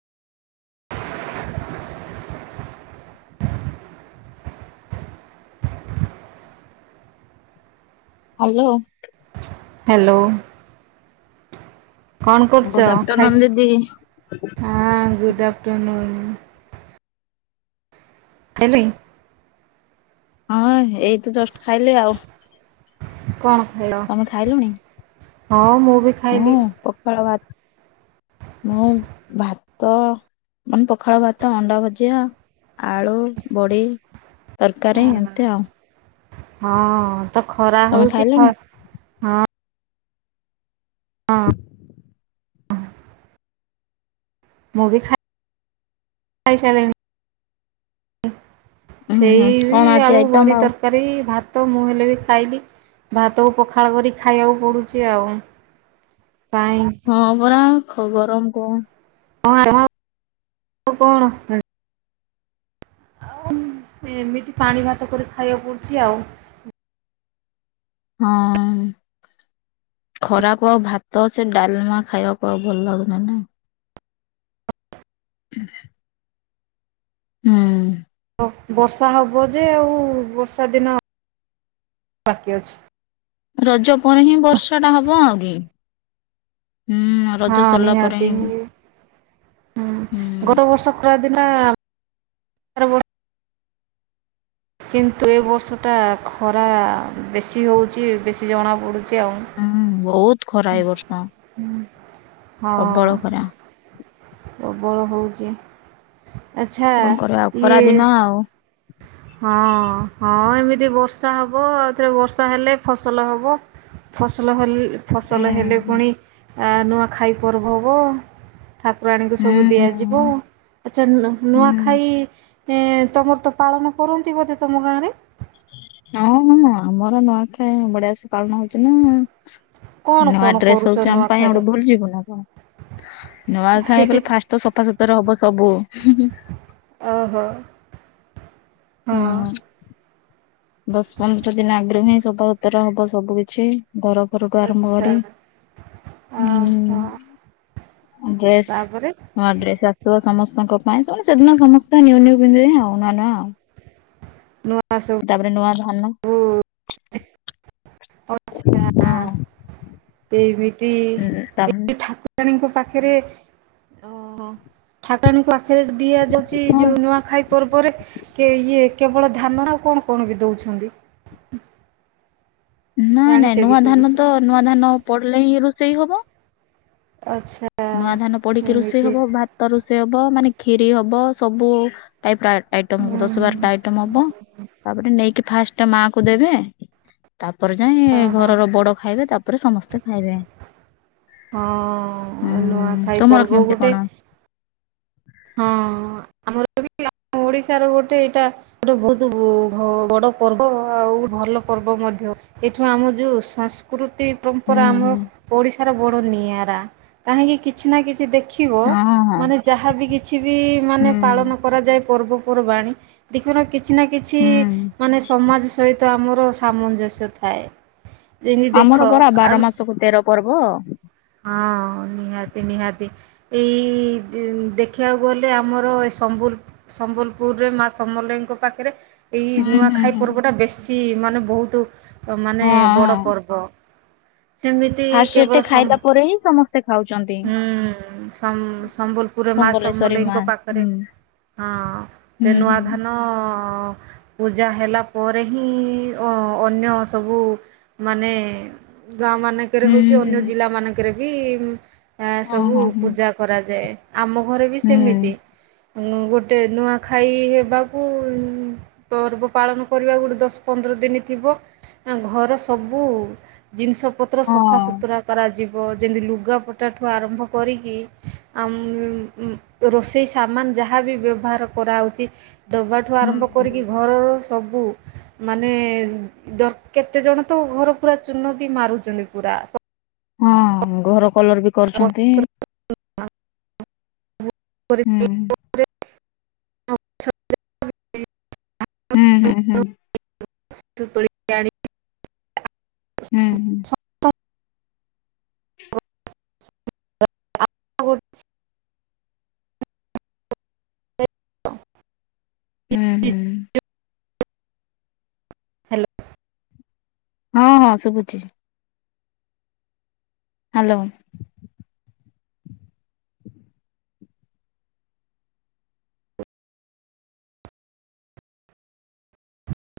Hello. Hello. କଣ କରୁଚ good ଖାଇ ଆଫ୍ଟରନୁନ ଦିଦି ହାଁ ଗୁଡ଼ ଆଫ୍ଟରର୍ନୁନ୍। ଚିଲ୍ଲୀ ହଁ ଏଇତ ଜଷ୍ଟ ଖାଇଲି ଆଉ। କଣ? ଖାଇଲ ତମେ ଖାଇଲୁଣି ହଁ ମୁଁ ବି ହଁ ଖାଇଲି ପଖାଳ ଭାତ ମୁଁ ଭାତ ମାନେ ପଖାଳ ଭାତ ଅଣ୍ଡା ଭଜା ଆଳୁ ବଡ଼ି ତରକାରୀ ଏମିତି ଆଉ। ହଁ। ତ ଖରା ତମେ ହଉଚି ଖ ଖାଇଲଣି? ହଁ। ହଁ। ମୁଁ ବି ଖା ଖାଇସାରିଲାଣି ହୁଁ ହୁଁ ସେଇ କଣ ବି ଆଜି ଆଳୁ ଆଇଟମ ବଡି ଆଉ? ତରକାରୀ ଭାତ ତ ମୁଁ ହେଲେ ବି ଖାଇଲି ଭାତକୁ ପଖାଳ କରି ଖାଇବାକୁ ପଡୁଚି ଆଉ। କାଇଁ ହଁ ପରା ଖବର ମ କଣ? ହଁ ହଁ ଆଉ କଣ ଆଉ ଏମିତି ପାଣି ଭାତ କରି ଖାଇବାକୁ ପଡୁଚି ଆଉ। ହଁ ଖରାକୁ ଆଉ ଭାତ ସେ ଡାଲମା ଖାଇବାକୁ ଆଉ ଭଲ ଲାଗୁନି ନା [inaudible] ହୁଁ ବର୍ଷା ହବ ଯେ ଆଉ ବର୍ଷା ଦିନ ବାକି ଅଛି। ରଜ କଣ ହି ବର୍ଷଟା ହବ ଆଗେ। [inaudible] ହଁ ନିହାତି ହି ହୁଁ ଗତ ବର୍ଷ ଖରାଦିନ। ଗତ ବର୍ଷ ଖରା ଦିନ ଥିଲା। କିନ୍ତୁ ଏ ବର୍ଷଟା ଖରା ବେଶୀ ହଉଛି ବେଶୀ ଜଣାପଡୁଛି। ହୁଁ ବହୁତ ଖରା ଏ ବର୍ଷ ହଁ ପ୍ରବଳ ଖରା ପ୍ରବଳ ହେଉଛି। କଣ କରିବା ଆଉ ଖରା ଦିନ ଆଉ। ହଁ ହଁ ଏମିତି ବର୍ଷା ହବ ଆଉଥରେ ବର୍ଷା ହେଲେ ଫସଲ ହବ ଫସଲ ହେଲେ ଫସଲ ହେଲେ ହୁଁ। ପୁଣି ନ ଖାଇ ପର୍ବ ହବ। ଠାକୁରାଣୀଙ୍କୁ ହୁଁ ସବୁ ଦିଆଯିବ ହୁଁ ଆଚ୍ଛା ହୁଁ ନୂଆ ଖାଇ ହଁ ତମର ତ ପାଳନ କରନ୍ତି ବୋଧେ ତମ ଗାଁ ରେ? ହଁ ହ ଆମର ନୂଆଖ ବଢିଆ ସେ ପାଳନ ହଉଛି ନା। କଣ ନୂଆ କଣ ଡ୍ରେସ କରୁଛ ହଉଛି ଆମ ପାଇଁ ଆ ନୂଆଖାଇରେ? ଗୋଟେ ଭୁଲ ଯିବୁ ନା କଣ ନୂଆ ଖାଇ କଲେ ଫାଷ୍ଟ ତ ସଫାସଫା। [unintelligible] ସବୁ ଓହୋ ହଁ ଦଶ ପନ୍ଦର ଦିନ ଆଗରୁ ହିଁ ସଫାସୁତର ହବ ସବୁ କିଛି। ଘର ଘରଠୁ ଆରମ୍ଭ ଆଚ୍ଛା କରି ଓହୋ ହୁଁ। ଡ୍ରେସ ତାପରେ ହ ଡ୍ରେସ୍ ଆସିବ ସମସ୍ତଙ୍କ। ଭାଇ ସେଦିନ ସମସ୍ତେ ନି ନି ପିନ୍ଧିବେ ଆଉ ନା ନା ଆଉ। [unintelligible] ତାପରେ ନୂଆ ଧାନ [inaudible] ହଁ ସିଏ ବି ଏ ଉଁ ତମ ଠାକୁରାଣୀଙ୍କ ପାଖରେ ଠାକୁରାଣୀଙ୍କ ପାଖ ଫରେ ଦିଆଯାଉଛି ଯେଉଁ ନୂଆଖାଇ ପର୍ବରେ କି ଇଏ କେବଳ ଧାନ ଆଉ କଣ କଣ ବି ଦଉଛନ୍ତି। ନାଇଁ ଜାଣିଛ ନାଇଁ କି ନୂଆ ସେ ଧାନ ବିଷୟ ତ ନୂଆ ଧାନ ପଡିଲେ ହିଁ ରୋଷେଇ ହବ ଆଚ୍ଛା ନୂଆ ଧାନ ପଡିକି ରୋଷେଇ ଏମିତି ହବ ଭାତ ରୋଷେଇ ହବ ମାନେ ଖିରି ହବ ସବୁ ଟଇପ ର ଆଇଟ ହୁଁ ହବ ଦଶ ବାରଟା ଆଇଟମ ହବ ତାପରେ ନେଇକି ଫାଷ୍ଟ ମାଙ୍କୁ ଦେବେ ତାପରେ ଯାଇଁ ଓହୋ ଘରର ବଡ ଖାଇବେ ତାପରେ ସମସ୍ତେ ଖାଇବେ। ହଁ। ହଁ ହୁଁ ନୂଆଖାଇ ତମର ପର୍ବ କେମିତି ଗୋଟେ କଣ? ହଁ ଆମର ବି ଓଡିଶାର ଗୋଟେ ଏଇଟା ଗୋଟେ ବହୁତ ଭ ବଡ ପର୍ବ ଆଉ ଭଲ ପର୍ବ ମଧ୍ୟ ଏଠୁ ଆମ ଯୋଉ ସଂସ୍କୃ ତି ହୁଁ ପରମ୍ପରା ଆମର ହୁଁ ଓଡ଼ିଶା ହାର ବଡ ନିଆରା କାହିଁକି କିଛି ନା କିଛି ଦେଖି ଖିବ ହଁ ହଁ ମାନେ ଯାହାବି କି ବି ମାନେ ହୁଁ ପାଳନ କରାଯାଏ। ପର୍ବପର୍ବାଣୀ ତିଖିନ କିଛି ନା କିଛି ହୁଁ ମାନେ ସମାଜ ସହିତ ଆମ ର ସାମଞ୍ଜସ୍ୟ ଥାଏ। ଯେମିତି ଦେଖ ଆମର ପରା ବାର ମାସକୁ ତେର ପର୍ବ। ହଁ ନିହାତି ନିହାତି ଏଇ ଦେଖିବାକୁ ଗଲେ ଆମର ଏ ସମ୍ବୁଲୁ ସମ୍ବଲପୁରରେ ମା ସମଲେଇଙ୍କ ପାଖରେ ଏଇ ହୁଁ ହୁଁ ନୂଆଖାଇ ହୁଁ ପର୍ବଟା ବେଶ ଚି ମାନେ ବହୁତୁ ତ ମାନେ ହଁ ବଡ ହଁ ପର୍ବ। ସେମିତି ଫାଷ୍ଟ ସେଠି କେବଳ ସମ୍ ଖାଇଲା ପରେ ହିଁ ସମସ୍ତେ ଖାଉଛନ୍ତି। ହୁଁ ସମ୍ବ ସମ୍ବଲପୁରରେ ମା ସମ୍ବଲେଶ୍ଵରୀ ମା ସମ୍ବଲେଇଙ୍କ ପାଖରେ ହୁଁ ହଁ ସେ ହୁଁ ନୂଆ ହୁଁ ଧାନ ଅଁ ପୂଜା ହେଲା ପରେ ହିଁ ଅ ଅନ୍ୟ ସବୁ ମାନେ ଗାଁ ମାନଙ୍କରେ ହଉ ହୁଁ କି ହୁଁ ଅନ୍ୟ ଜିଲ୍ଲା ମାନଙ୍କ କ୍ରେବି ଆ ହଁ ସବୁ ହଁ ହଁ ପୂଜା କରାଯାଏ। ଆମ ଘରେ ବି ସେମିତି। ହୁଁ ଉଁ ଗୋଟେ ନୂଆଖାଇ ହେବାକୁ ପର୍ବ ପାଳନ କରିବାକୁ ଗୋଟେ ଦଶ ପନ୍ଦର ଦିନ ଥିବ ଆଁ ଘର ସବୁ ଜିନିଷ ପତ୍ର ହଁ ସଫାସତୁରା କରା ବ ଯେମିତି ଲୁଗାପଟାଠୁ ଆରମ୍ଭ କରିକି ଆ ଉଁ ରୋଷେଇ ସାମାନ ଯାହା ବି ବ୍ୟବହାର କରାହୋଉଚି ଡବାଠୁ ଆରମ୍ଭ ହୁଁ କରିକି ହୁଁ। ଘରର ସବୁ ମାନେ ଦର କେତେଜଣ ତ ଘର ପୁରା ଚୂନ ବି ମାରୁଚନ୍ତି ପୁରା ସ ହଁ ଘର କଲର ବି କରୁଛନ୍ତି ହୁଁ। ହୁଁ ହୁଁ ହୁଁ ହୁଁ। [unintelligible] ତୋଳି ଆଣି [unintelligible] ହୁଁ ହୁଁ [unintelligible] ଉଁ ହୁଁ। ହାଲୋ। ହଁ ହଁ ଶୁଭୁଚି। ହାଲୋ।